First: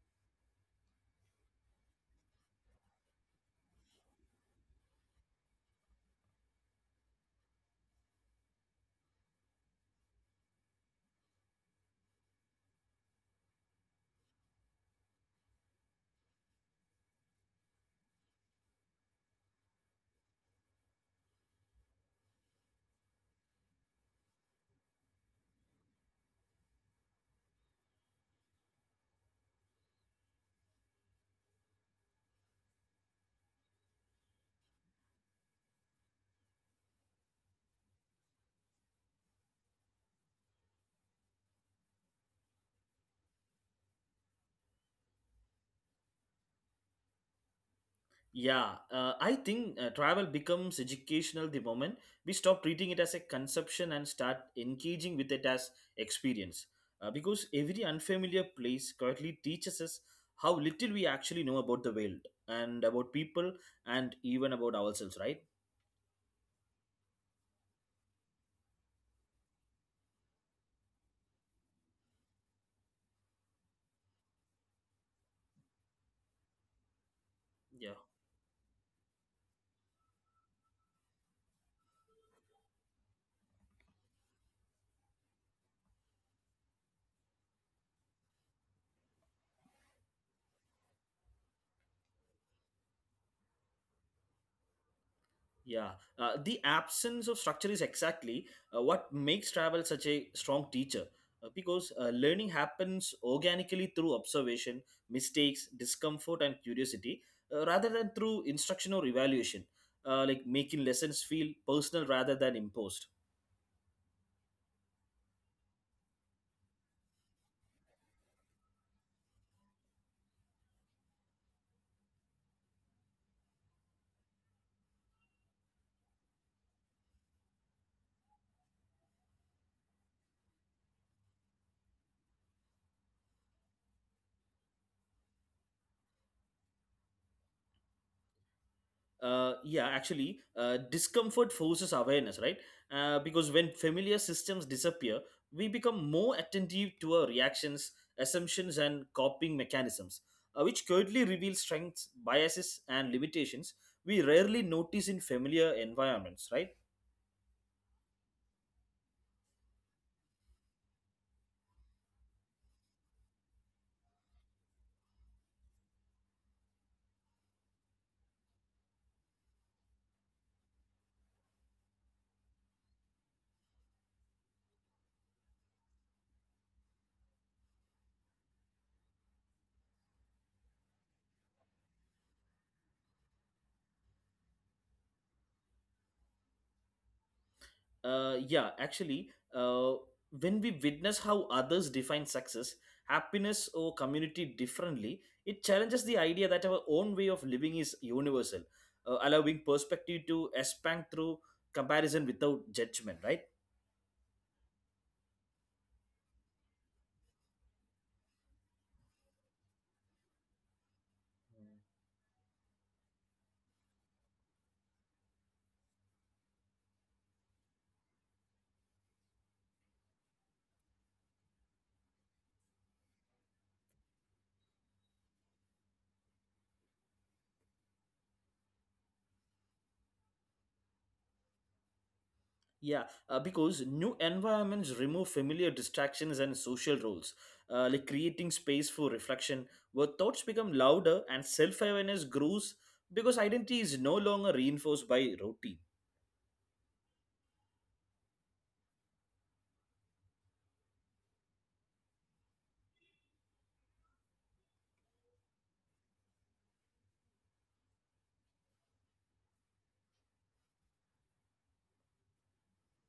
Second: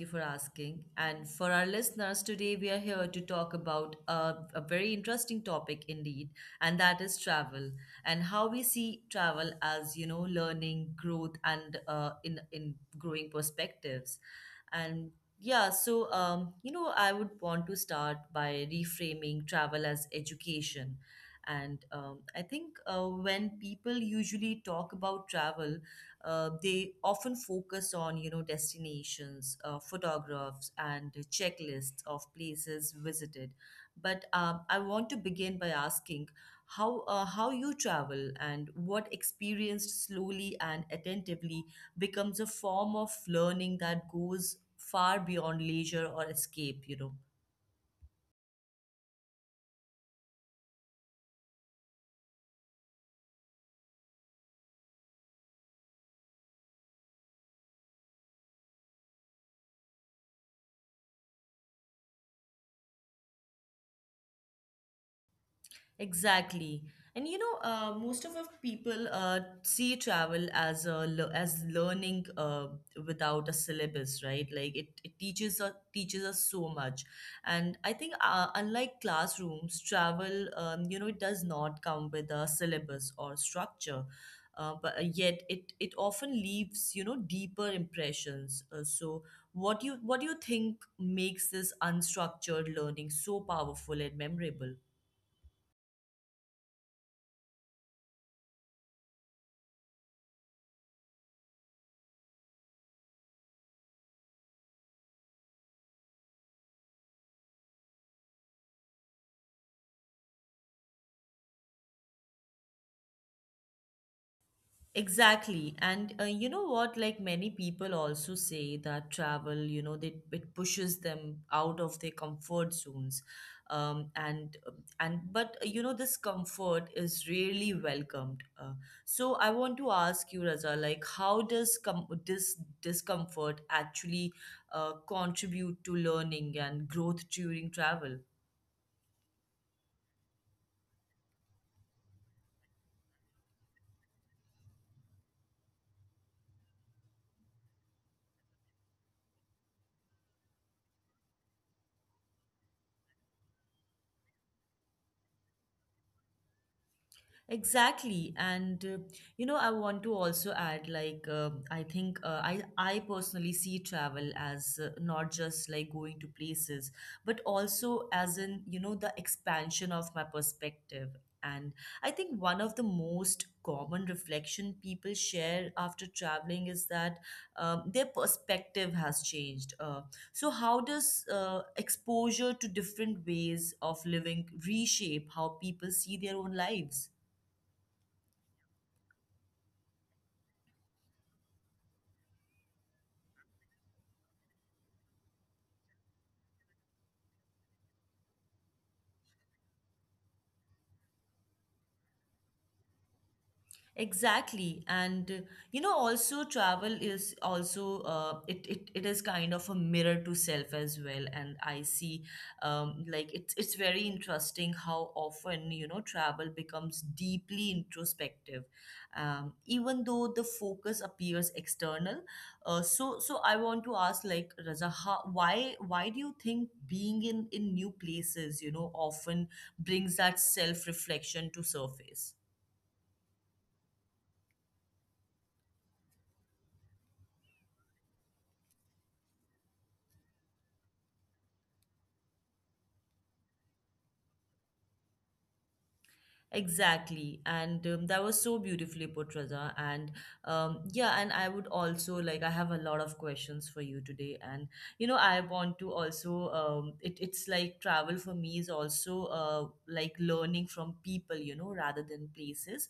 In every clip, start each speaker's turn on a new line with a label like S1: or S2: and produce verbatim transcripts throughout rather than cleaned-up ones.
S1: you for asking. And for our listeners, today we are here to talk about a, a very interesting topic indeed, and that is travel and how we see travel as, you know, learning, growth, and uh, in, in growing perspectives. And yeah, so, um, you know, I would want to start by reframing travel as education. And um, I think uh, when people usually talk about travel, uh, they often focus on, you know, destinations, uh, photographs, and checklists of places visited. But um, I want to begin by asking how uh, how you travel and what experienced slowly and attentively becomes a form of learning that goes far beyond leisure or escape. You know.
S2: Yeah, uh, I think uh, travel becomes educational the moment we stop treating it as a conception and start engaging with it as experience. Uh, because every unfamiliar place quietly teaches us how little we actually know about the world and about people and even about ourselves, right?
S1: Exactly. And you know, uh, most of our people uh, see travel as a le- as learning uh, without a syllabus, right? Like it, it teaches us teaches us so much, and
S2: Yeah.
S1: I think uh, unlike classrooms, travel um, you know it does not come with a syllabus or structure, uh, but uh, yet it it often leaves you know deeper impressions. Uh, so what do you what do you think makes this unstructured learning so powerful and memorable?
S2: Yeah, uh, the absence of structure is exactly uh, what makes travel such a strong teacher uh, because uh, learning happens organically through observation, mistakes, discomfort, and curiosity, uh, rather than through instruction or evaluation, uh, like making lessons feel personal rather than imposed.
S1: Exactly. And uh, you know what? Like many people also say that travel, you know, they, it pushes them out of their comfort zones. Um, and uh, and but uh, you know this comfort is really welcomed. Uh, so I want to ask you, Raza, like how does com- this discomfort actually uh, contribute to learning and growth during travel?
S2: Uh, yeah actually uh, Discomfort forces awareness, right? uh, because when familiar systems disappear, we become more attentive to our reactions, assumptions, and coping mechanisms, uh, which quietly reveal strengths, biases, and limitations we rarely notice in familiar environments, right?
S1: Exactly. And uh, you know, I want to also add like uh, I think uh, I I personally see travel as uh, not just like going to places, but also as in, you know, the expansion of my perspective. And I think one of the most common reflection people share after traveling is that um, their perspective has changed. Uh, so how does uh, exposure to different ways of living reshape how people see their own lives?
S2: Uh, yeah, actually, uh, when we witness how others define success, happiness, or community differently, it challenges the idea that our own way of living is universal, uh, allowing perspective to expand through comparison without judgment, right?
S1: Exactly. And uh, you know, also travel is also uh, it, it it is kind of a mirror to self as well. And
S2: Mm.
S1: I see um, like it's it's very interesting how often, you know, travel becomes deeply introspective, Um, even though the focus appears external. Uh, so so I want to ask like Raza, how, why why do you think being in in new places, you know, often brings that self-reflection to surface?
S2: Yeah, uh, because new environments remove familiar distractions and social roles, uh, like creating space for reflection, where thoughts become louder and self awareness grows because identity is no longer reinforced by routine.
S1: Exactly. And um, that was so beautifully put, Raza. And um, Yeah, and I would also like, I have a lot of questions for you today. And, you know, I want to also, um, it, it's like travel for me is also uh, like learning from people, you know, rather than places.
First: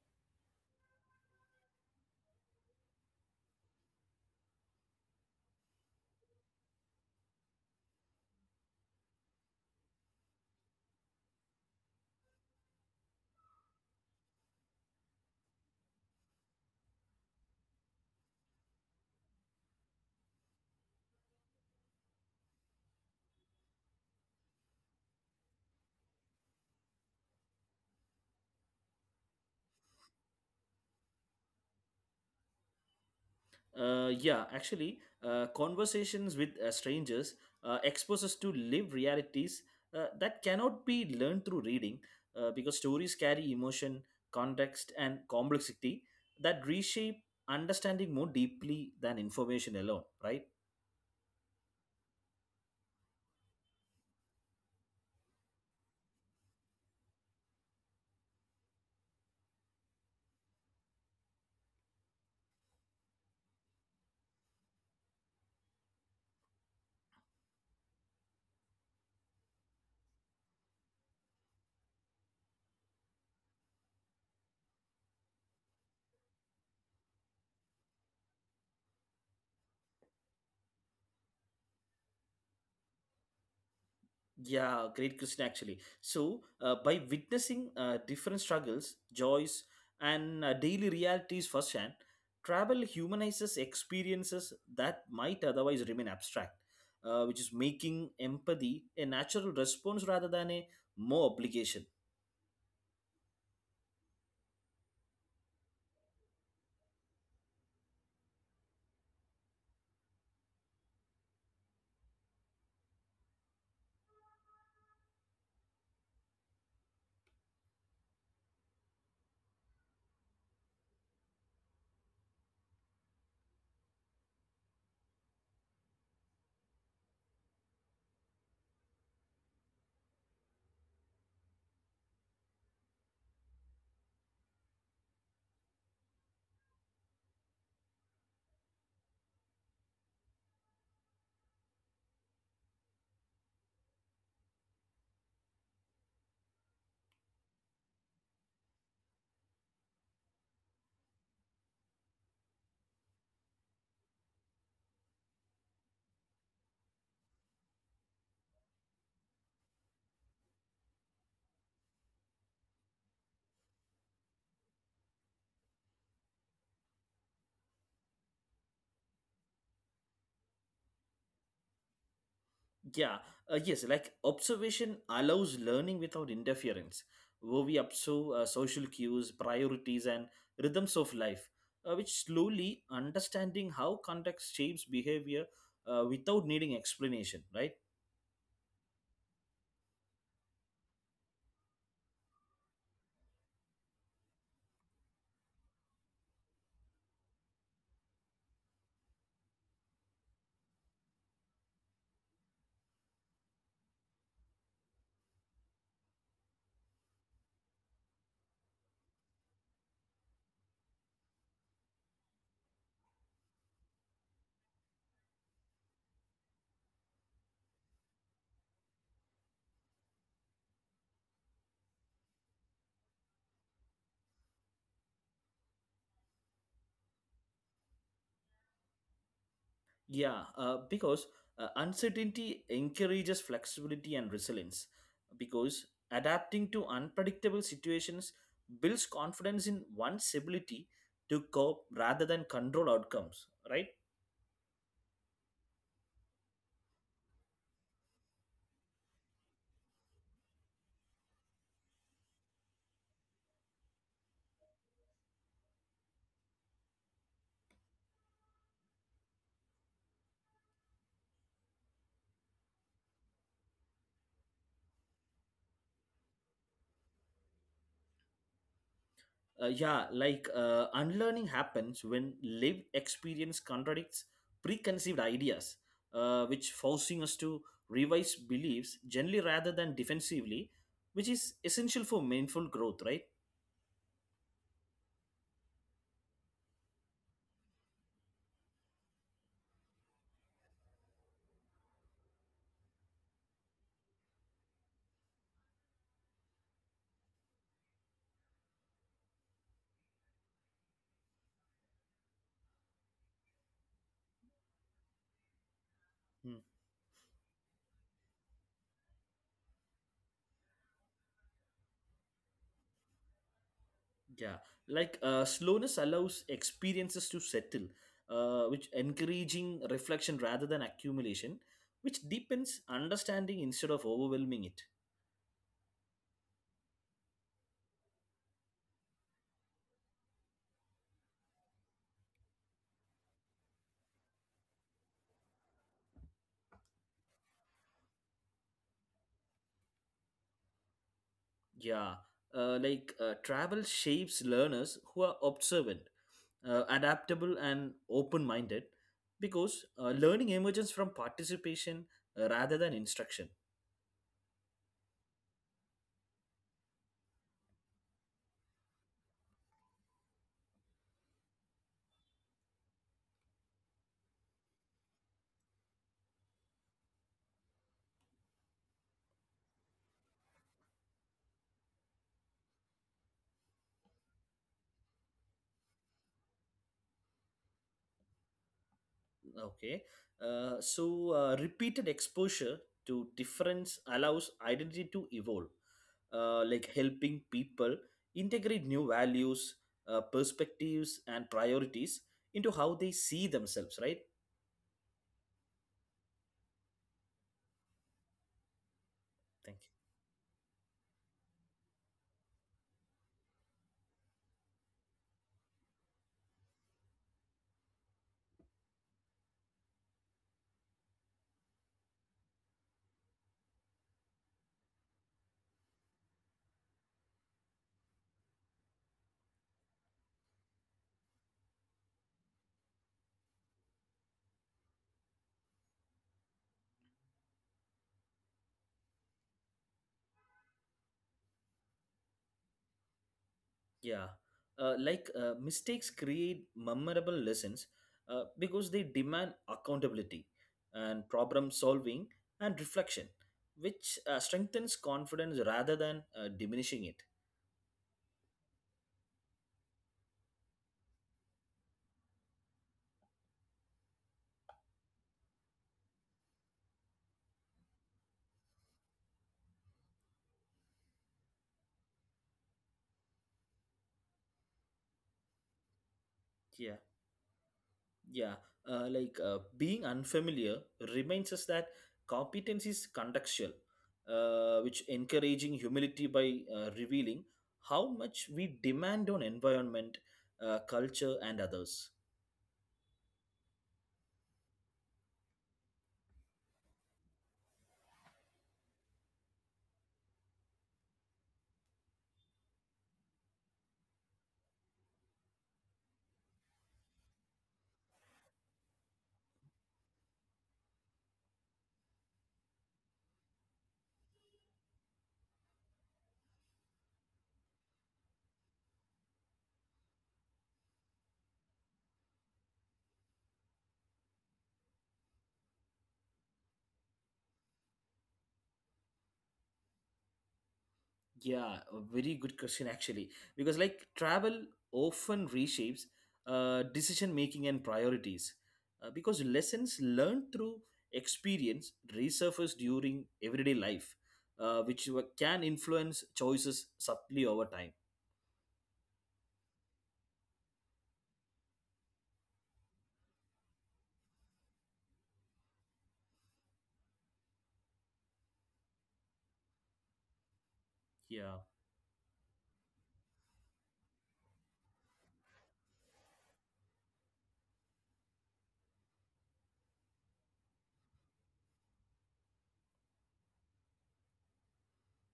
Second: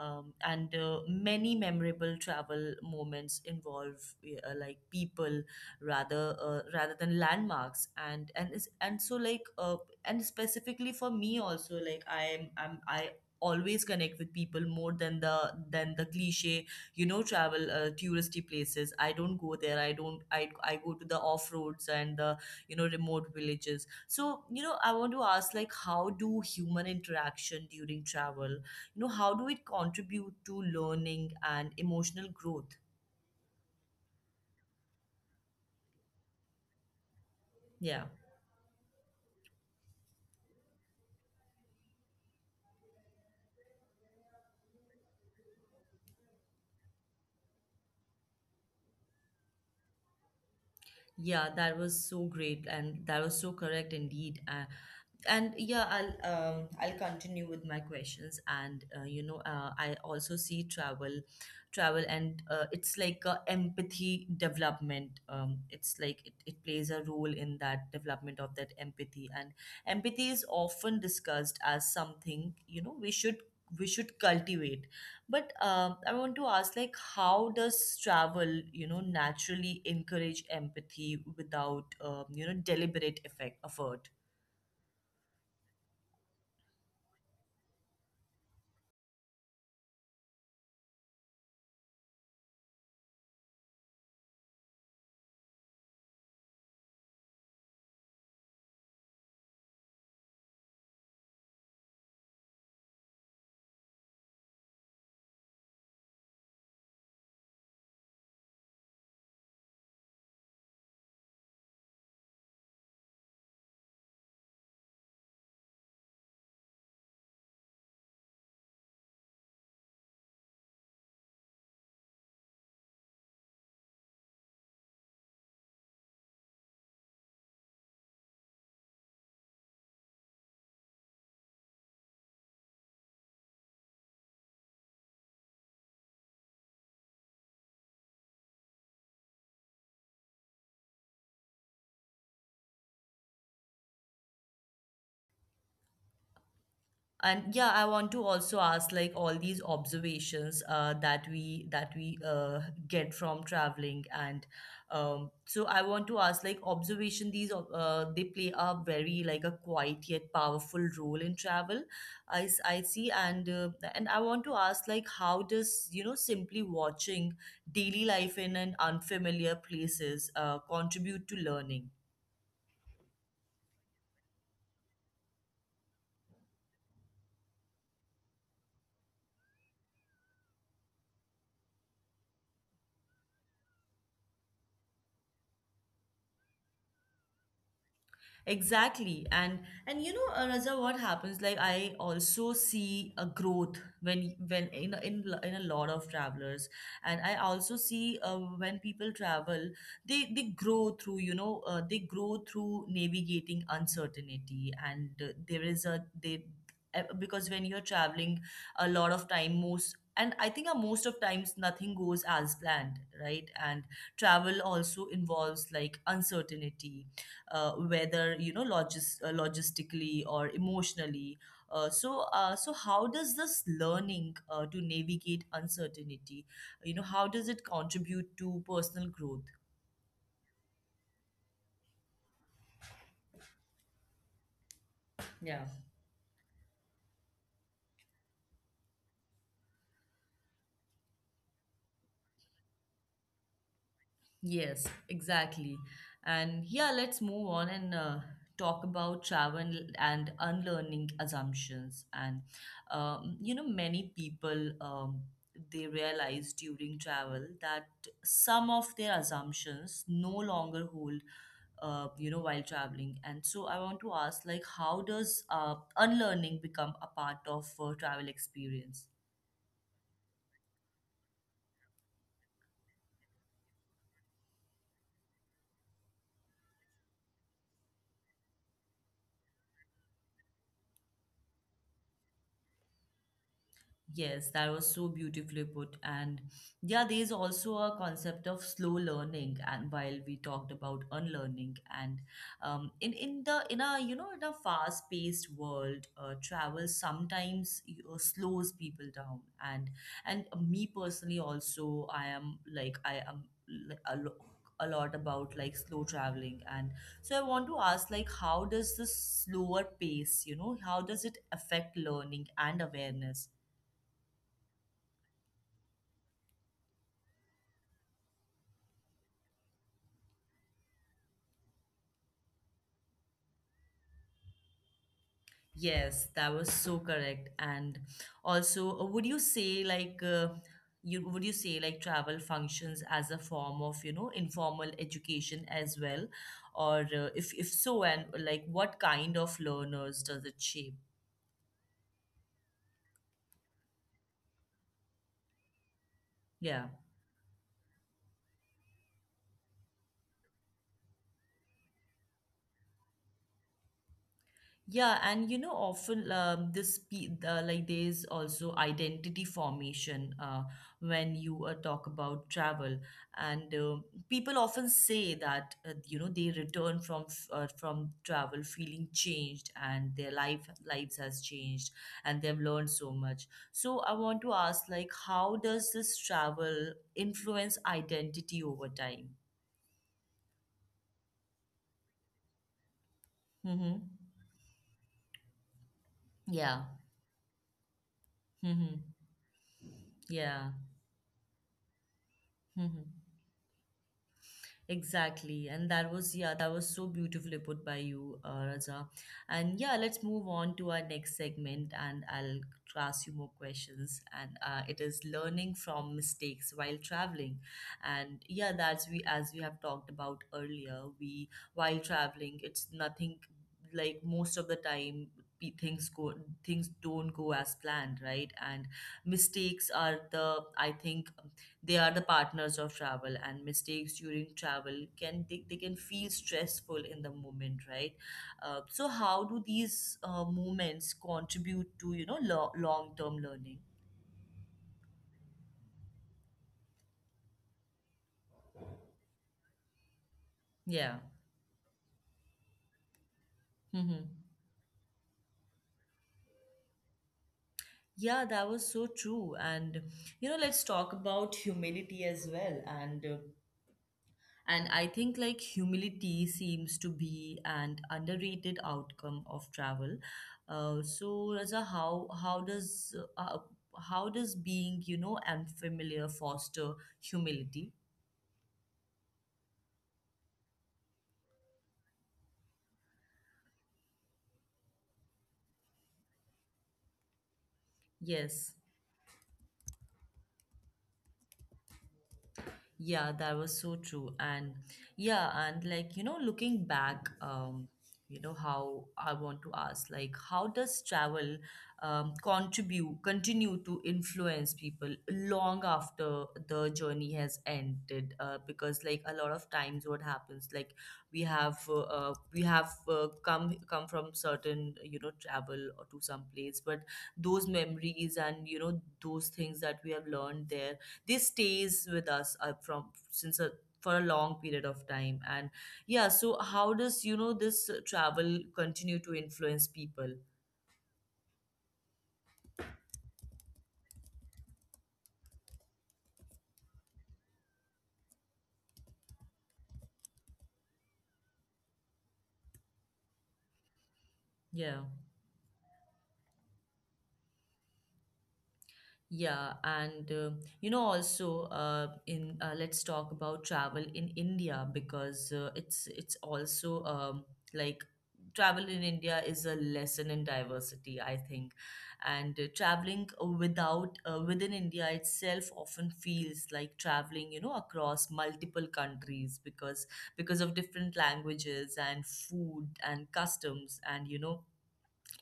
S1: Um, and uh, Many memorable travel moments involve uh, like people rather uh, rather than landmarks and and is and so like uh, and specifically for me also like i'm i'm I always connect with people more than the than the cliche you know travel uh, touristy places. I don't go there, I don't I I go to the off roads and the you know remote villages. So you know I want to ask like how do human interaction during travel you know how do it contribute to learning and emotional growth?
S2: Uh, yeah, actually, uh, conversations with uh, strangers uh,
S1: Yeah.
S2: expose us to live realities uh, that cannot be learned through reading, uh, because stories carry emotion, context, and complexity that reshape understanding more deeply than information alone, right?
S1: Yeah, that was so great and that was so correct indeed. Uh, and yeah, i'll um, I'll continue with my questions. And uh, You know, uh, I also see travel travel and uh, it's like a empathy development. Um, it's like it, it plays a role in that development of that empathy, and empathy is often discussed as something you know we should we should cultivate, but um, I want to ask like how does travel you know naturally encourage empathy without um, you know deliberate effect effort?
S2: Yeah, great question actually. So, uh, by witnessing uh, different struggles, joys, and uh, daily realities firsthand, travel humanizes experiences that might otherwise remain abstract, uh, which is making empathy a natural response rather than a more obligation.
S1: And yeah, I want to also ask like all these observations uh, that we that we uh, get from traveling, and um, so I want to ask like observation. These uh, they play a very like a quiet yet powerful role in travel, I, s- I see. And uh, and I want to ask like how does you know simply watching daily life in an unfamiliar places uh, contribute to learning?
S2: Yeah, uh, yes, like observation allows learning without interference, where we observe uh, social cues, priorities, and rhythms of life, uh, which slowly understanding how context shapes behavior uh, without needing explanation, right?
S1: Exactly. And and you know, uh, Raja, what happens? Like I also see a growth when when in a- in lo- in a lot of travelers, and I also see uh, when people travel, they they grow through you know uh, they grow through navigating uncertainty, and uh, there is a they uh, because when you're traveling, a lot of time most. And I think uh, most of times nothing goes as planned, right? And travel also involves like uncertainty, uh, whether you know logis- uh, logistically or emotionally. Uh, so uh, so how does this learning uh, to navigate uncertainty you know how does it contribute to personal growth?
S2: Yeah, uh, because uh, Uncertainty encourages flexibility and resilience,
S1: Yeah.
S2: because adapting to unpredictable situations builds confidence in one's ability to cope rather than control outcomes, right?
S1: Yes, exactly. And yeah, let's move on and uh, talk about travel and unlearning assumptions. And um, You know, many people, um, they realize during travel that some of their assumptions no longer hold, Uh, you know, while traveling. And so I want to ask, like, how does uh, unlearning become a part of uh, travel experience?
S2: Uh, yeah, like uh, unlearning happens when lived experience contradicts preconceived ideas, uh, which forcing us to revise beliefs generally rather than defensively, which is essential for meaningful growth, right?
S1: Yes, that was so beautifully put. And yeah, there's also a concept of slow learning. And while we talked about unlearning, and um, in in the in a you know in a fast-paced world, uh, travel sometimes you know slows people down. And and me personally, also, I am like I am like a lo- a lot about like slow traveling.
S2: Hmm.
S1: And so I want to ask like how does this slower pace you know how does it affect learning and awareness?
S2: Yeah, like uh, Slowness allows experiences to settle, uh, which encouraging reflection rather than accumulation, which deepens understanding instead of overwhelming it.
S1: Yes, that was so correct. And also, uh, would you say like uh, you would you say like travel functions as a form of, you know, informal education as well? Or uh, if if so, and like what kind of learners does it shape?
S2: Yeah, uh, like uh, Travel shapes learners who are observant, uh,
S1: Yeah.
S2: adaptable, and open minded because uh, learning emerges from participation, uh, rather than instruction.
S1: Yeah, and you know, often um, this pe- uh, like there's also identity formation uh, when you uh, talk about travel, and uh, people often say that uh, you know they return from f- uh, from travel feeling changed, and their life lives has changed, and they've learned so much. So I want to ask, like, how does this travel influence identity over time?
S2: Okay, uh, so uh, Repeated exposure to difference
S1: Mm-hmm.
S2: allows identity to evolve, uh,
S1: Yeah.
S2: like helping people integrate
S1: Mm-hmm.
S2: new values, uh,
S1: Yeah.
S2: perspectives, and priorities into how
S1: Mm-hmm.
S2: they see themselves, right?
S1: Exactly. And that was, yeah, that was so beautifully put by you, uh, Raja.
S2: Thank
S1: And
S2: you.
S1: yeah, let's move on to our next segment and I'll ask you more questions. And uh, It is learning from mistakes while traveling. And yeah, that's we, as we have talked about earlier, we, while traveling, it's nothing like most of the time pe- things go things don't go as planned, right? And mistakes are the I think they are the partners of travel, and mistakes during travel can they, they can feel stressful in the moment, right? Uh, so how do these uh, moments contribute to you know lo- long-term learning?
S2: Yeah, uh, like uh, Mistakes create memorable lessons uh, because they demand accountability
S1: Yeah.
S2: and problem solving and reflection, which
S1: Mm-hmm.
S2: uh, strengthens confidence rather than uh, diminishing it.
S1: Yeah, that was so true. And you know, let's talk about humility as well. and uh, And I think like humility seems to be an underrated outcome of travel. Uh, so Raza, how how does uh, how does being you know unfamiliar foster
S2: Yeah,
S1: humility?
S2: yeah, uh, like uh, Being unfamiliar reminds us that competence is contextual, uh, which encouraging humility by uh, revealing how much
S1: Yes.
S2: we demand on environment, uh, culture, and others.
S1: Yeah, that was so true. And yeah, and like, you know, looking back, um, you know, how I want to ask, like, how does travel um, contribute, continue to influence people long after the journey has ended? Uh, because like a lot of times what happens, like we have, uh, uh, we have uh, come, come from certain, you know, travel or to some place, but those memories and, you know, those things that we have learned there this stays with us uh, from since a for a long period of time. And yeah, so how does you know this uh, travel continue to influence people?
S2: Yeah, a very good question actually. Because like travel often reshapes uh, decision making and priorities. Uh, because lessons learned through experience resurface during everyday life, uh,
S1: Yeah.
S2: which wa- can influence choices subtly over time.
S1: Yeah, and uh, You know, also uh, in uh, let's talk about travel in India, because uh, it's it's also um, like travel in India is a lesson in diversity, I
S2: Yeah.
S1: think, and uh, traveling without uh, within India itself often feels like traveling you know across multiple countries, because because of different languages and food and customs and you know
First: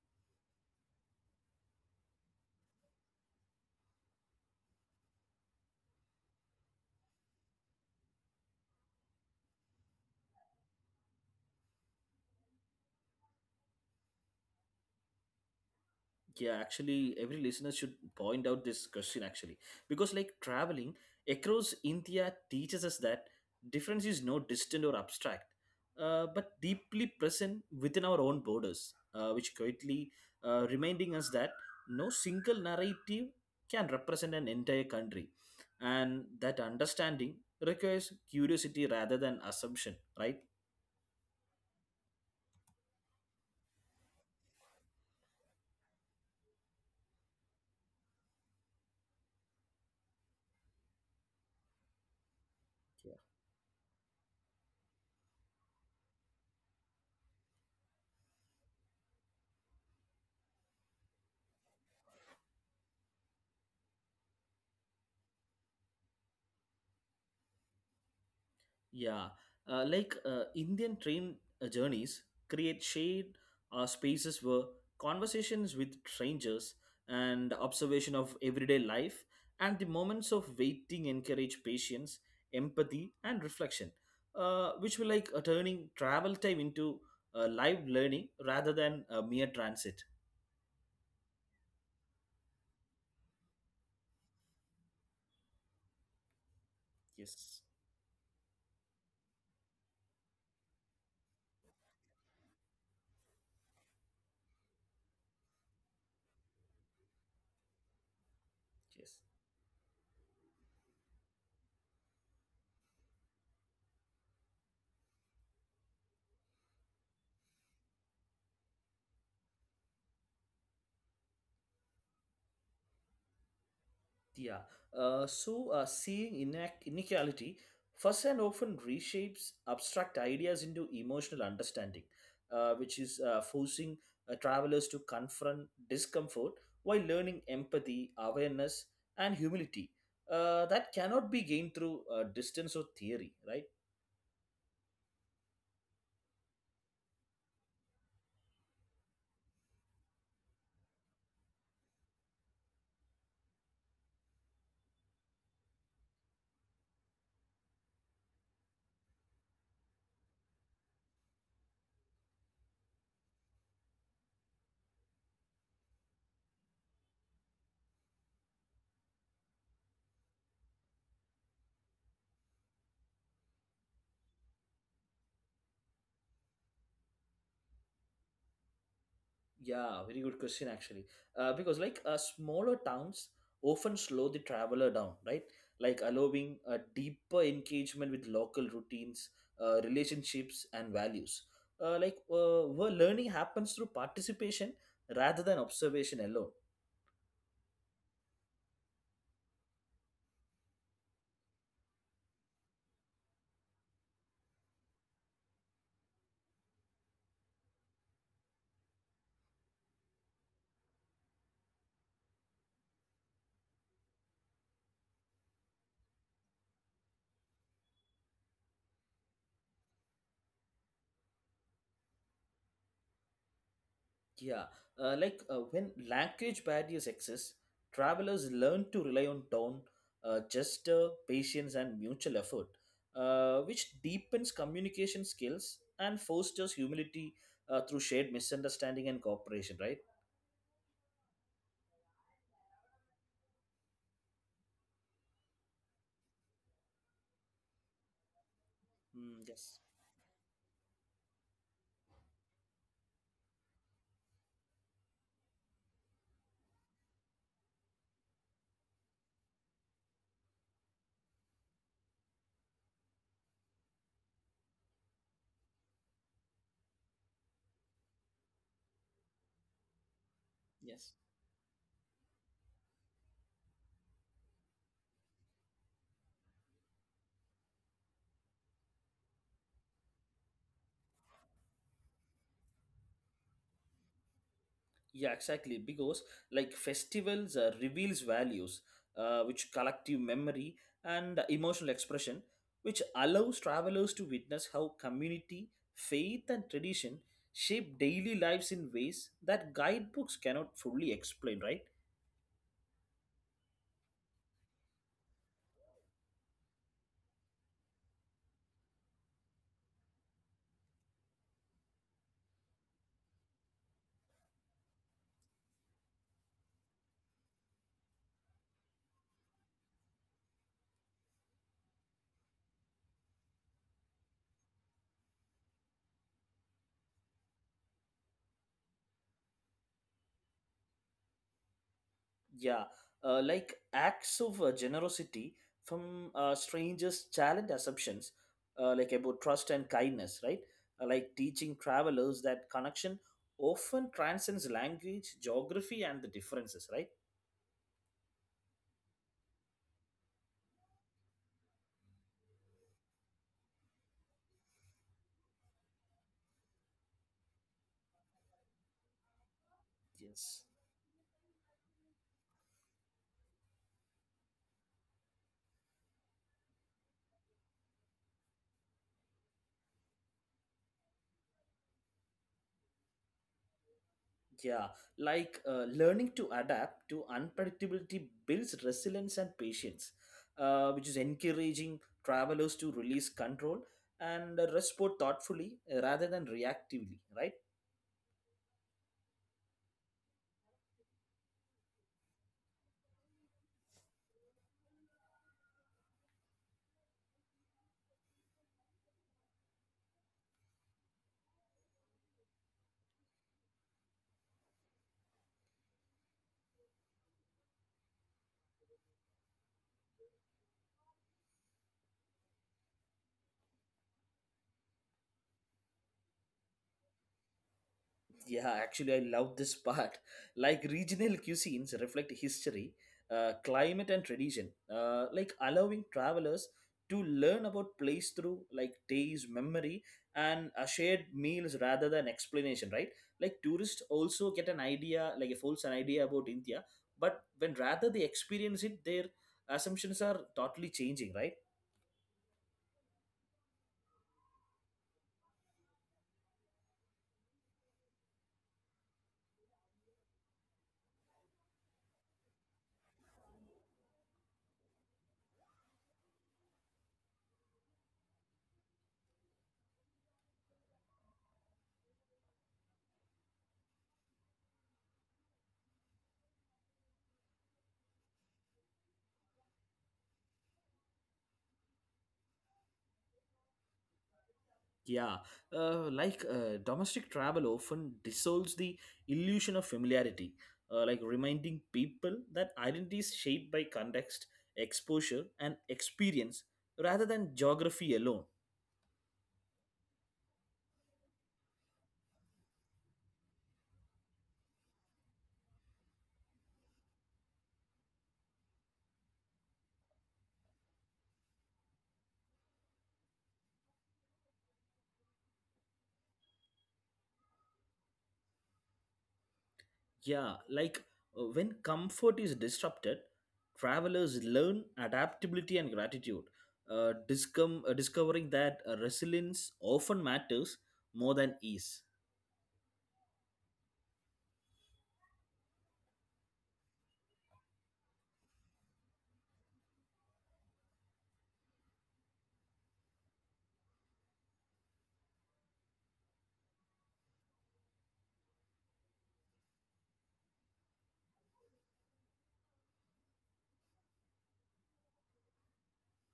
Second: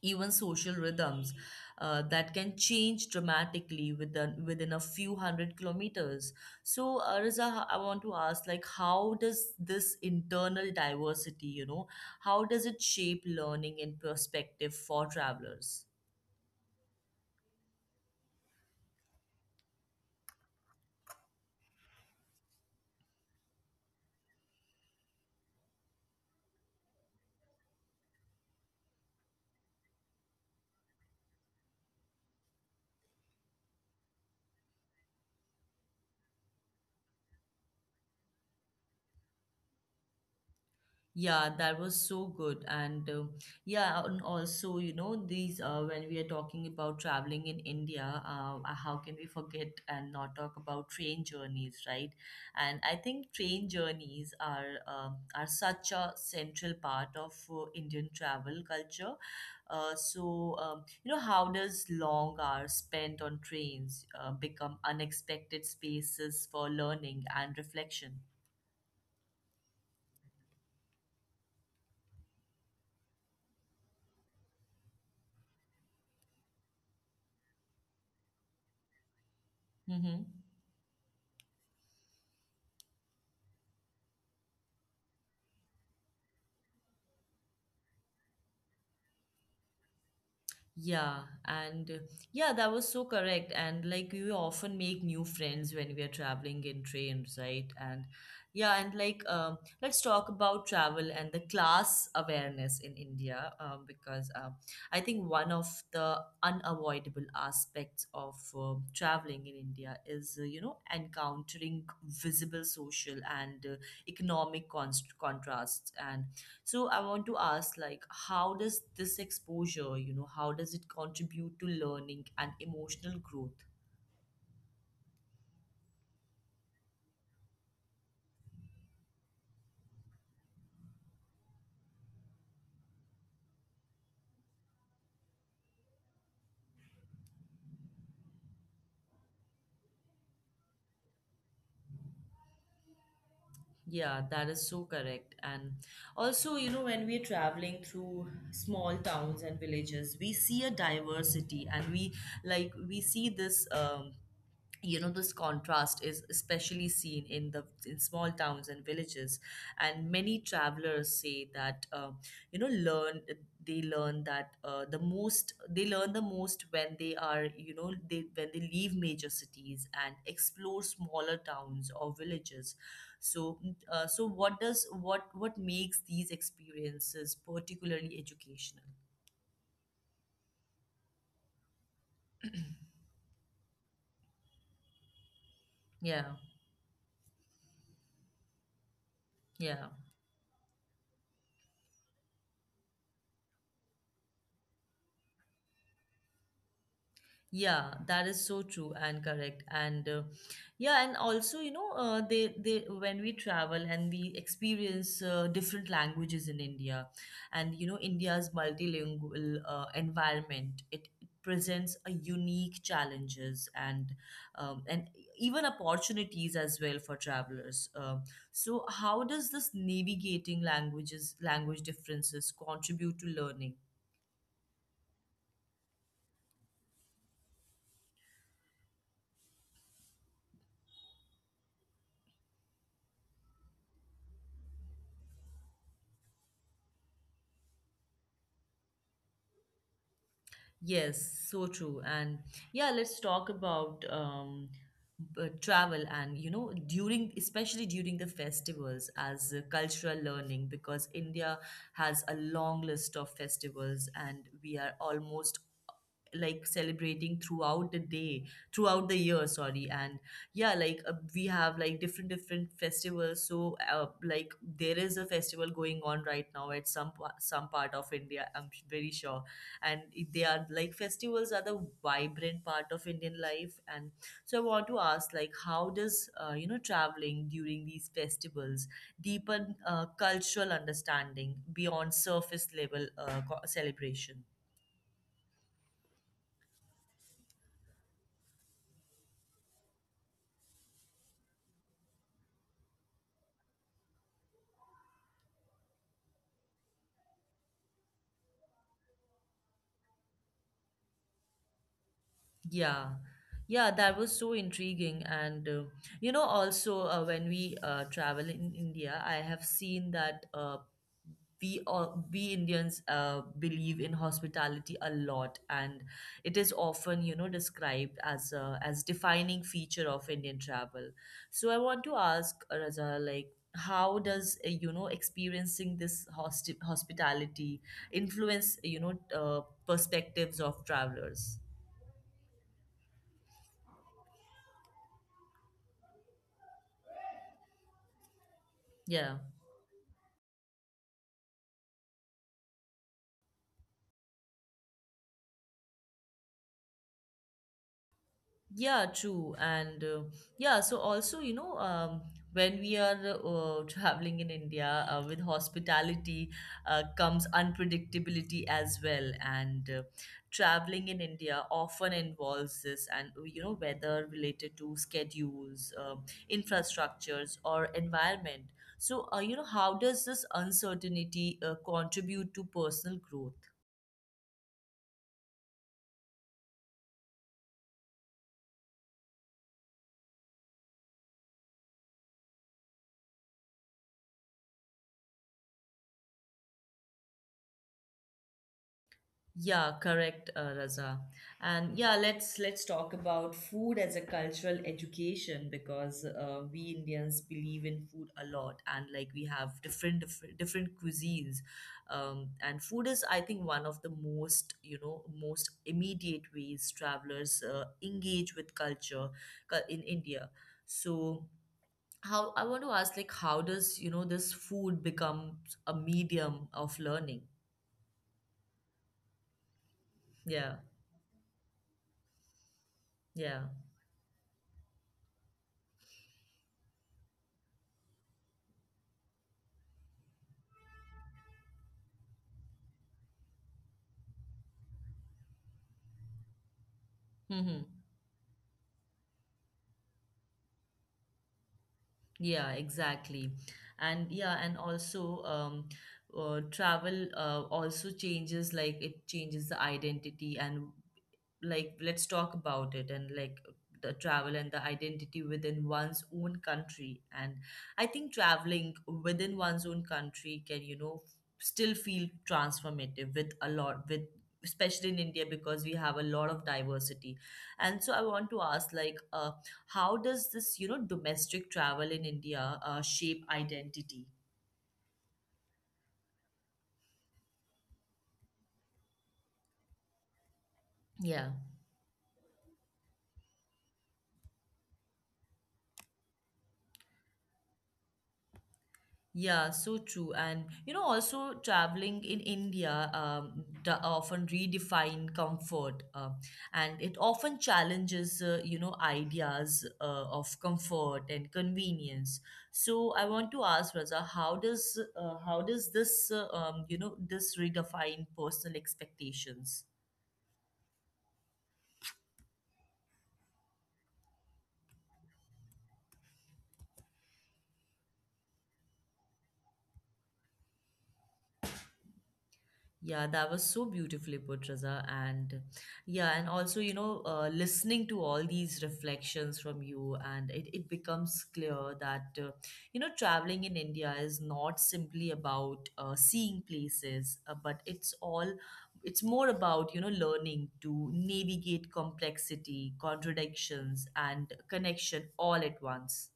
S1: even social rhythms uh, that can change dramatically within within a few hundred kilometers. So, uh, Riza, I want to ask, like, how does this internal diversity, you know, how does it shape learning and perspective for travelers?
S2: Yeah, actually every listener should point out this question actually, because like traveling across India teaches us that difference is no distant or abstract, uh, but deeply present within our own borders, uh, which quietly uh, reminding us that no single narrative can represent an entire country and that understanding requires curiosity rather than assumption, right?
S1: Yeah, that was so good. And uh, Yeah, and also, you know, these uh, when we are talking about traveling in India, uh, uh, how can we forget and not talk about train journeys, right? And I think train journeys are uh, are such a central part of uh, Indian travel culture. Uh, so, um, you know, how does long hours spent on trains uh, become unexpected spaces for learning and reflection?
S2: Yeah, uh, like uh, Indian train uh, journeys create shared uh, spaces where conversations with strangers and observation of everyday life and the moments
S1: Mm-hmm.
S2: of waiting encourage patience, empathy, and reflection, uh, which will like uh, turning travel time into uh, live learning rather than uh, mere transit.
S1: Yeah, and uh, yeah, that was so correct. And like we often make new friends when we are traveling in trains,
S2: Yes,
S1: right? And yeah, and like um, let's talk about travel and the class awareness in India, um, because um, I think one of the unavoidable aspects of uh,
S2: yes.
S1: traveling in India is uh, you know encountering visible social and uh, economic const- contrasts. And so I want to ask, like, how does this exposure, you know, how does it contribute to learning and emotional growth?
S2: Yeah. Uh, so, uh, seeing inac- inequality first and often reshapes abstract ideas into emotional understanding, uh, which is uh, forcing uh, travelers to confront discomfort while learning empathy, awareness, and humility. Uh, that cannot be gained through uh, distance or theory, right?
S1: Yeah, that is so correct. And also, you know, when we're traveling through small towns and villages, we see a diversity. And we like we see this um you know this contrast is especially seen in the in small towns and villages, and many travelers say that uh, you know learn they learn that uh, the most they learn the most when they are you know they when they leave major cities and explore smaller towns or villages. So uh, so what does what what makes these experiences particularly educational?
S2: Yeah, very good question actually. Uh, because like uh, Smaller towns often slow the traveler down, right? Like
S1: Yeah,
S2: allowing a deeper engagement with local routines, uh,
S1: yeah.
S2: relationships, and values. Uh, like uh, where learning happens through participation rather than observation alone.
S1: Yeah, that is so true and correct. And uh, Yeah, and also, you know, uh, they they when we travel and we experience uh, different languages in India. And you know, India's multilingual uh, environment, it presents a unique challenges and um, and even opportunities as well for travelers. Um so, how does this navigating languages language differences contribute to learning?
S2: Yeah, uh, like uh, when language barriers exist, travelers learn to rely on tone, uh, gesture, patience, and mutual effort, uh, which deepens communication skills and fosters humility uh, through shared misunderstanding and cooperation. Right?
S1: Yes, so true. And yeah, let's talk about um, b- travel and you know during especially during the festivals
S2: Mm,
S1: as uh,
S2: yes.
S1: cultural learning, because India has a long list of festivals and we are almost like celebrating throughout the day, throughout the year, sorry. And yeah, like uh, we have like different different festivals. So uh, like there is a festival going on right now at some pa- some part of India, I'm very sure. And they are like
S2: Yes.
S1: festivals are the vibrant part of Indian life. And so I want to ask, like, how does uh, you know traveling during these festivals deepen uh, cultural understanding beyond surface level uh, co- celebration?
S2: Yeah, exactly. Because like festivals uh, reveals values, uh, which collective memory and emotional expression, which allows travelers to witness how community, faith, and tradition shape daily lives in ways that guidebooks cannot fully explain. Right?
S1: Yeah, yeah, that was so intriguing. And uh, you know, also uh, when we uh, travel in India, I have seen that uh, we all, we Indians uh, believe in hospitality a lot, and it is often you know described as a as defining feature of Indian travel. So I want to ask uh, Raja, like, how does uh, you know experiencing this hosti hospitality influence you know uh, perspectives of travelers?
S2: Yeah, uh, like acts of uh, generosity from uh, strangers challenge assumptions, uh, like about
S1: Yeah.
S2: trust and kindness, right? Uh, like teaching travelers that connection often transcends language, geography, and the differences, right?
S1: Yeah, true. And uh, Yeah, so also, you know, um, when we are uh, traveling in India uh, with hospitality uh, comes unpredictability as well. And uh,
S2: Yes.
S1: Traveling in India often involves this, and uh, you know, whether related to schedules, uh, infrastructures, or environment. So, uh, you know, how does this uncertainty uh, contribute to personal growth?
S2: Yeah, like uh, Learning to adapt to unpredictability builds resilience and patience, uh, which is encouraging travelers to release control and uh, respond thoughtfully uh, rather than reactively, right?
S1: Yeah, correct, uh, Raza. And yeah, let's let's talk about food as a cultural education, because uh, we Indians believe in food a lot, and like we have different different, different cuisines. Um, and food is I think one of the most you know most immediate ways travelers uh, engage with culture cu- in India. So how I want to ask like how does you know this food become a medium of learning?
S2: Yeah, actually, I love this part. Like
S1: Yeah,
S2: regional cuisines reflect history, uh,
S1: yeah.
S2: climate, and tradition. Uh, like allowing travelers to learn about place through like taste, memory, and uh, shared meals rather than explanation. Right? Like tourists also get an idea, like a false idea about India, but when
S1: Mm-hmm.
S2: rather they experience it, their assumptions are totally changing. Right?
S1: Yeah, exactly. And yeah, and also um, uh, travel uh, also changes, like it changes the identity. And like let's talk about it, and like the travel and the identity within one's own country. And I think traveling within one's own country can, you know, still feel transformative with a lot with especially in India because we have a lot of diversity. And so I want to ask like uh how does this, you know, domestic travel in India uh, shape identity?
S2: Yeah, uh, like uh, Domestic travel often dissolves the illusion of familiarity, uh, like
S1: Yeah.
S2: reminding people that identity is shaped by context, exposure, and experience rather than geography alone.
S1: Yeah, so true. And you know, also traveling in India um, d- often redefine comfort, uh, and it often challenges, uh, you know, ideas uh, of comfort and convenience. So I want to ask Raza, how does uh, how does this, uh, um, you know, this redefine personal expectations?
S2: Yeah, like uh, when comfort is disrupted, travelers learn adaptability and gratitude, uh, discom- uh, discovering that uh, resilience often matters more than ease.
S1: Yeah, that was so beautifully put, Raza. And yeah, and also, you know, uh, listening to all these reflections from you, and it, it becomes clear that, uh, you know, traveling in India is not simply about uh, seeing places, uh, but it's all, it's more about, you know, learning to navigate complexity, contradictions, and connection all at once.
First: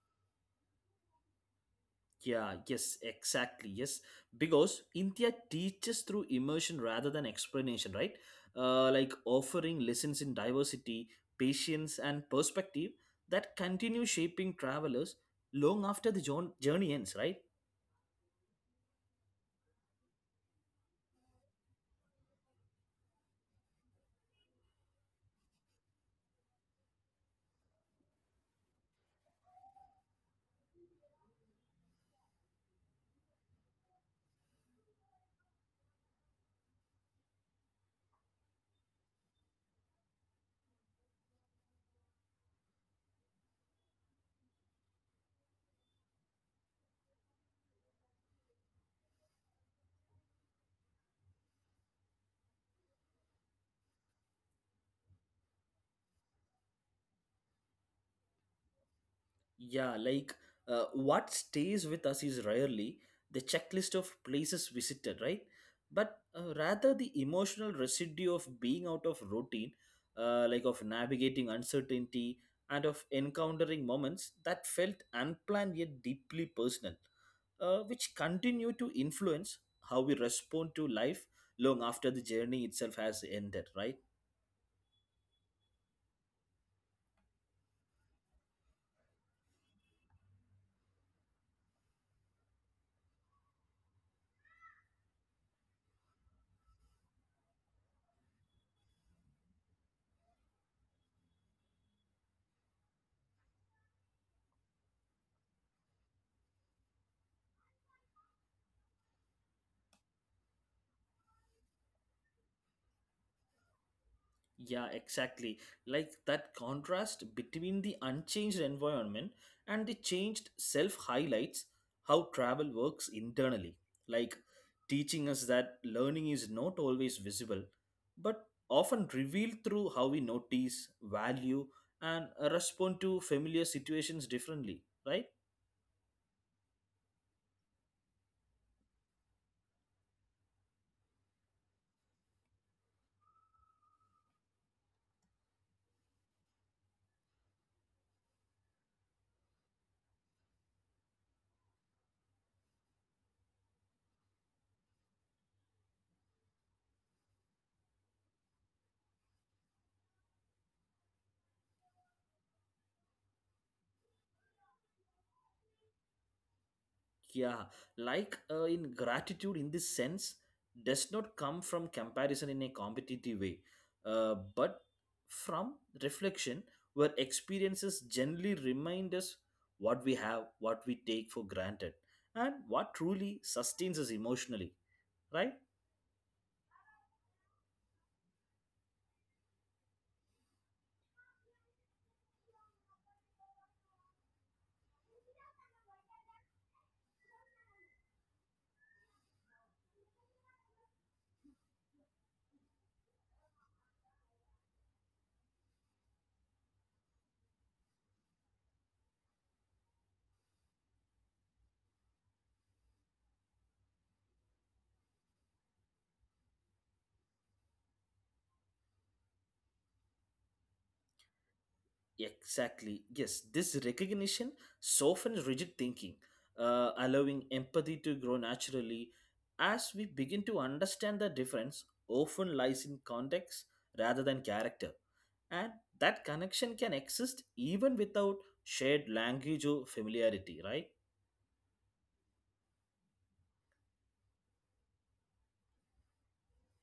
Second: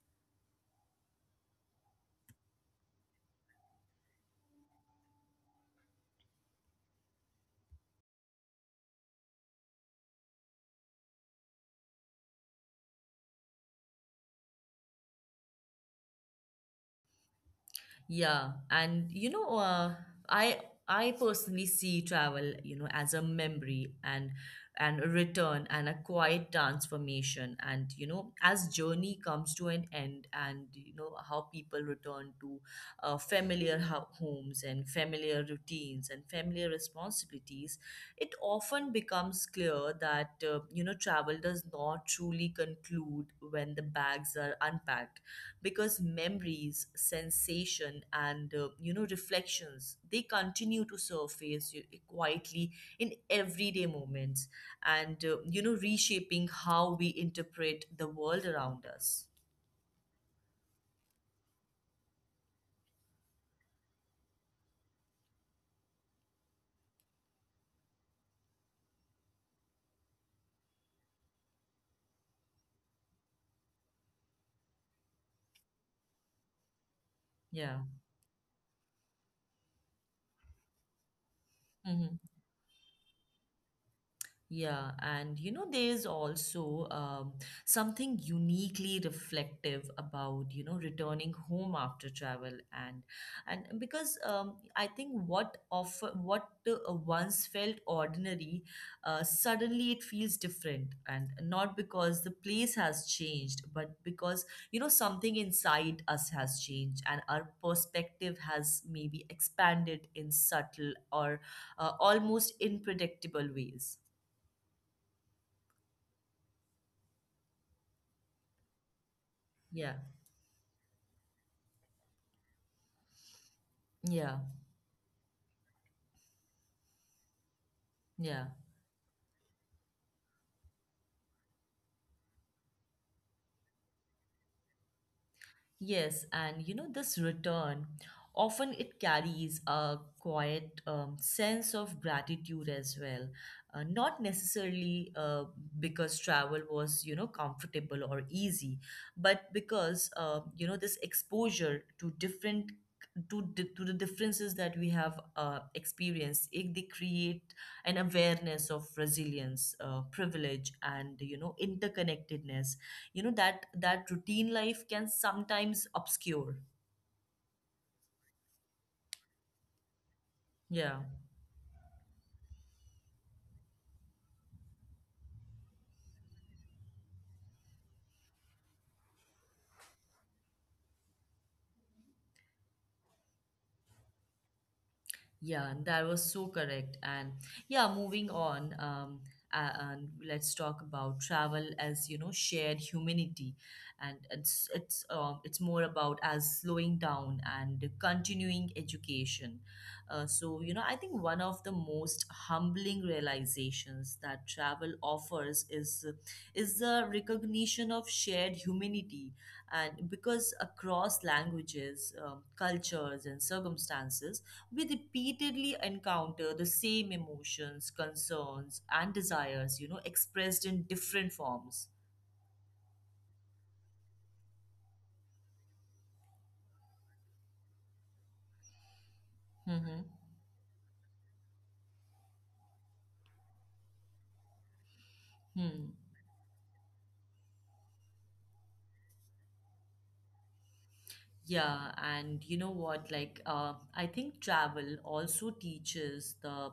S2: Yeah, yes, exactly. Yes, because India teaches through immersion rather than explanation, right? Uh, like offering lessons in diversity, patience, and perspective that continue shaping travelers long after the jour- journey ends, right?
S1: Yeah, and you know, uh, I I personally see travel, you know, as a memory and and a return and a quiet transformation. And you know, as journey comes to an end, and you know how people return to uh, familiar ho- homes and familiar routines and familiar responsibilities, it often becomes clear that uh, you know travel does not truly conclude when the bags are unpacked, because memories, sensation, and uh, you know reflections, they continue to surface you- quietly in everyday moments and uh, you know reshaping how we interpret the world around us.
S2: Yeah, like uh, what stays with us is rarely the checklist of places visited, right? But uh, rather the emotional residue of being out of routine, uh, like of navigating uncertainty and of encountering moments that felt unplanned yet deeply personal, uh,
S1: Yeah.
S2: which continue to influence how we respond to life long after the
S1: Mm-hmm.
S2: journey itself has ended, right?
S1: Yeah, and you know, there's also um, something uniquely reflective about, you know, returning home after travel. and and because um, I think what of what uh, once felt ordinary, uh, suddenly it feels different, and not because the place has changed, but because you know something inside us has changed and our perspective has maybe expanded in subtle or uh, almost unpredictable ways.
S2: Yeah, exactly. Like that contrast between the unchanged environment and the
S1: Yeah,
S2: changed self highlights how travel works internally, like
S1: yeah,
S2: teaching us that learning is not always visible, but
S1: yeah.
S2: often revealed through how we notice, value, and uh, respond to familiar situations differently, right?
S1: Yes, and you know, this return often it carries a quiet um, sense of gratitude as well. Uh, not necessarily uh, because travel was, you know, comfortable or easy, but because, uh, you know, this exposure to different to, di- to the differences that we have uh, experienced, it, they create an awareness of resilience, uh, privilege, and you know interconnectedness, you know that that routine life can sometimes obscure.
S2: Yeah, like uh, in gratitude, in this sense, does
S1: Yeah.
S2: not come from comparison in a competitive way, uh, but from reflection, where experiences generally remind us what we have, what we take for granted, and what truly sustains us emotionally, right?
S1: Yeah, that was so correct. And yeah, moving on, um, a- and let's talk about travel as you know shared humanity, and it's it's um it's more about as slowing down and continuing education. Uh, so you know, I think one of the most humbling realizations that travel offers is is the recognition of shared humanity, and because across languages, um, cultures, and circumstances, we repeatedly encounter the same emotions, concerns, and desires, you know, expressed in different forms.
S2: Exactly. Yes, this recognition softens rigid thinking, uh, allowing empathy to grow naturally as we
S1: Hmm.
S2: begin to understand the difference often lies in context rather than character. And
S1: Hmm.
S2: that connection can exist even without shared language or familiarity, right?
S1: Yeah, and you know what? Like, uh, I think travel also teaches the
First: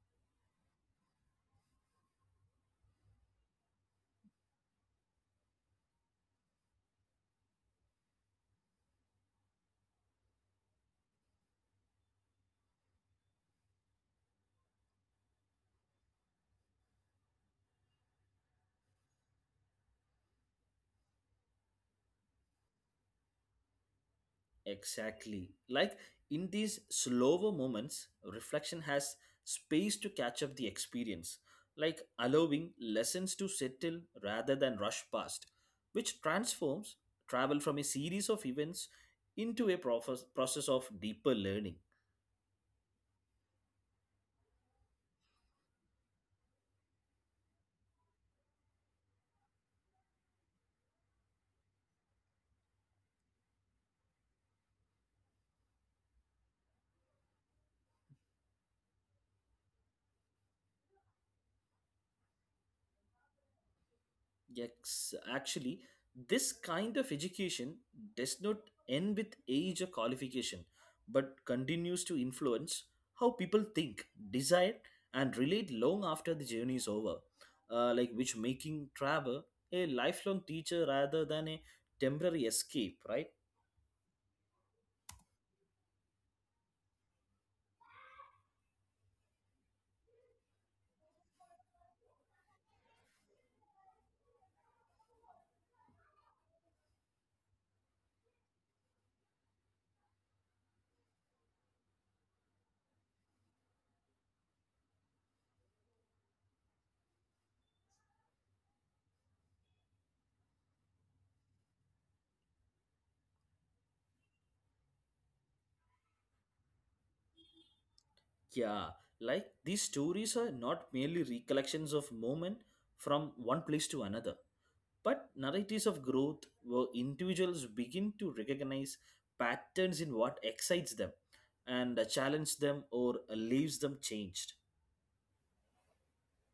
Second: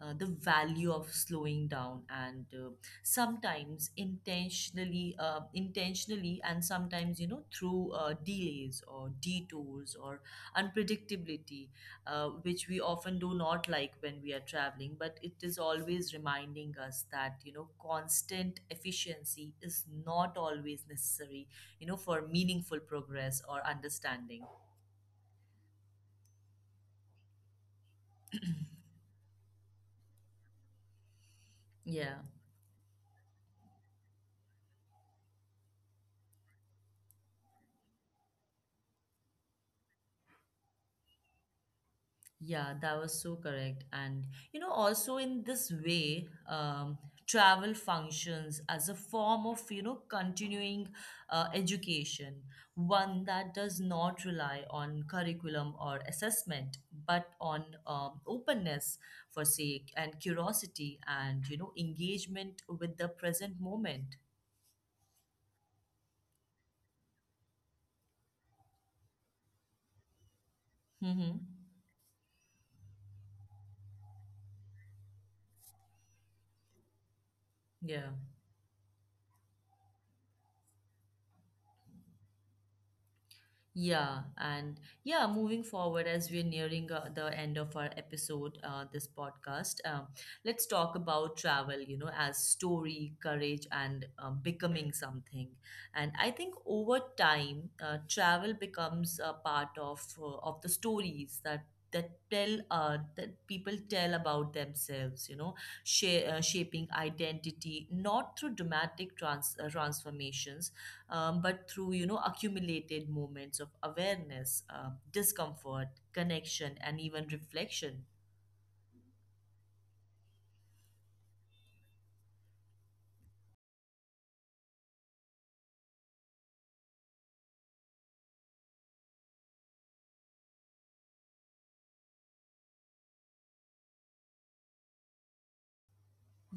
S1: uh, the value of slowing down, and uh, sometimes intentionally, uh, intentionally, and sometimes you know through uh, delays or detours or unpredictability, uh, which we often do not like when we are traveling. But it is always reminding us that you know constant efficiency is not always necessary, you know, for meaningful progress or understanding.
S2: Exactly. Like in these slower moments, reflection has space to catch up the experience, like
S1: Yeah,
S2: allowing lessons to settle rather than rush past, which transforms travel from a series of events into a process process of deeper learning.
S1: yeah, that was so correct. And, you know, also in this way, um, travel functions as a form of, you know, continuing uh, education, one that does not rely on curriculum or assessment, but on um, openness for sake and curiosity and, you know, engagement with the present moment.
S2: Yes, actually, this kind of education does not end with age or qualification, but
S1: Mm-hmm.
S2: continues to influence how people think, desire, and relate long after the journey is over. Uh,
S1: Yeah.
S2: like which making travel a lifelong teacher rather than a temporary escape, right?
S1: Yeah, and yeah, moving forward as we're nearing uh, the end of our episode, uh, this podcast, um, let's talk about travel, you know, as story, courage, and um, becoming something. And I think over time, uh, travel becomes a part of uh, of the stories that that tell uh, that people tell about themselves, you know, sha- uh, shaping identity not through dramatic trans- uh, transformations, um, but through you know accumulated moments of awareness, uh, discomfort, connection, and even reflection.
S2: Yeah, like these stories are not merely recollections of moment from one place to another, but narratives of growth where individuals begin to recognize patterns in what excites them and uh, challenge them or uh, leaves them changed.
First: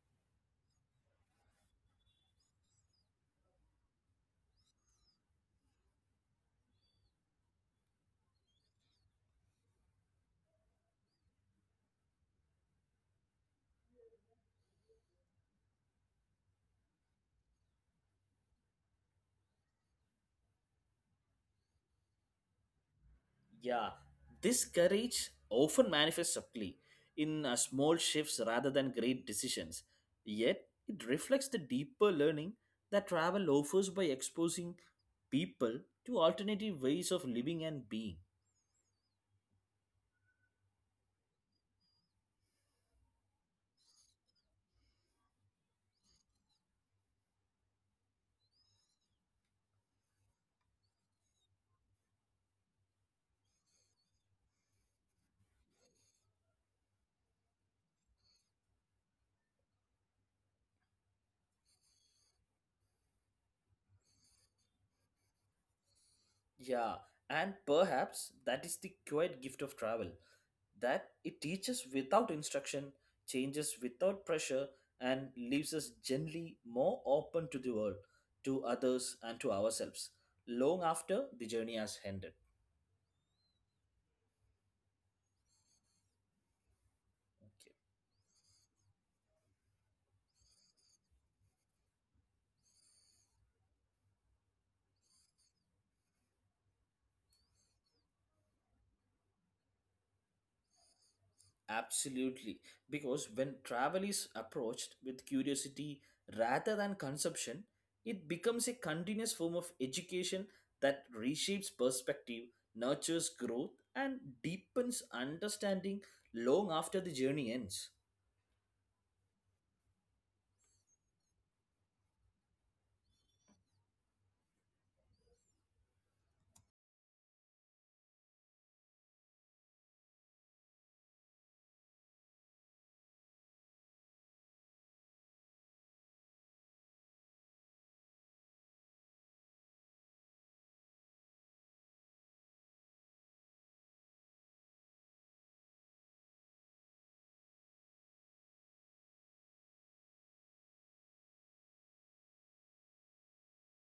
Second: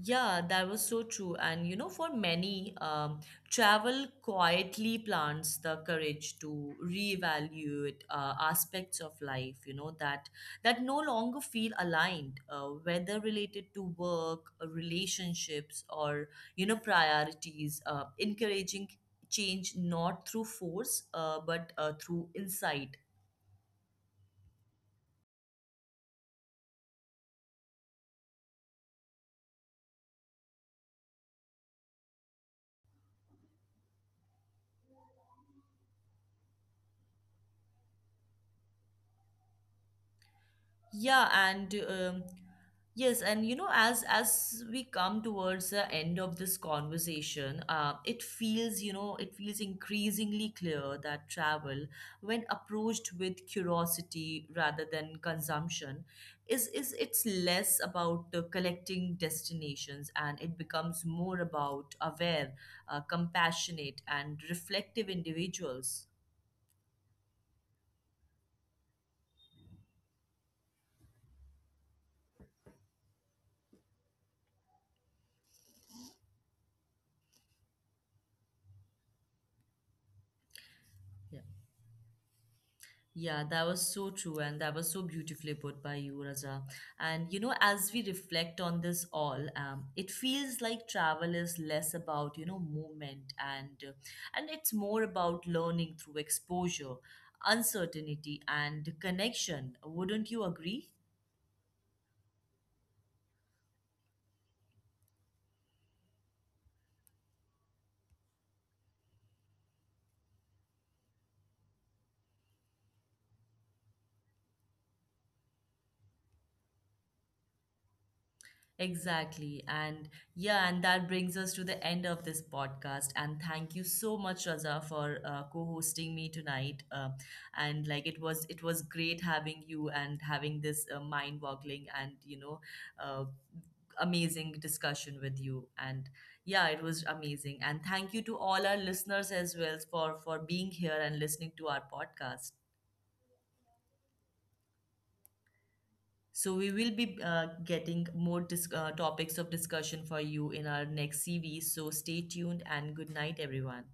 S1: Yeah, that was so true. And you know, for many, um, travel quietly plants the courage to reevaluate uh, aspects of life, you know, that that no longer feel aligned, uh, whether related to work, uh, relationships, or you know, priorities. Uh, encouraging change not through force, uh, but uh, through insight.
S2: Yeah, this courage often manifests subtly in uh, small shifts rather than great decisions. Yet, it reflects the deeper learning that travel offers by exposing people to alternative ways of living and being.
S1: Yeah, and um, yes, and you know, as as we come towards the end of this conversation, uh, it feels, you know, it feels increasingly clear that travel, when approached with curiosity rather than consumption, is is it's less about uh, collecting destinations, and it becomes more about aware, uh, compassionate, and reflective individuals.
S2: Yeah, and perhaps that is the quiet gift of travel that it teaches without instruction, changes without pressure, and leaves us generally more open to the world, to others, and to ourselves, long after
S1: Yeah.
S2: the journey has ended.
S1: Yeah, that was so true, and that was so beautifully put by you, Raja. And you know,
S2: Okay.
S1: as we reflect on this all, um, it feels like travel is less about you know movement, and uh, and it's more about learning through exposure, uncertainty, and connection. Wouldn't you agree?
S2: Absolutely. Because when travel is approached with curiosity rather than consumption, it becomes a continuous form of education that reshapes perspective, nurtures growth, and deepens understanding long after the journey ends.
S1: Exactly. And yeah, and that brings us to the end of this podcast. And thank you so much, Raza, for uh, co-hosting me tonight. Uh, and like it was, It was great having you and having this uh, mind-boggling and you know, uh, amazing discussion with you. And yeah, it was amazing. And thank you to all our listeners as well for for being here and listening to our podcast. So we will be uh, getting more dis- uh, topics of discussion for you in our next series. So stay tuned and good night, everyone.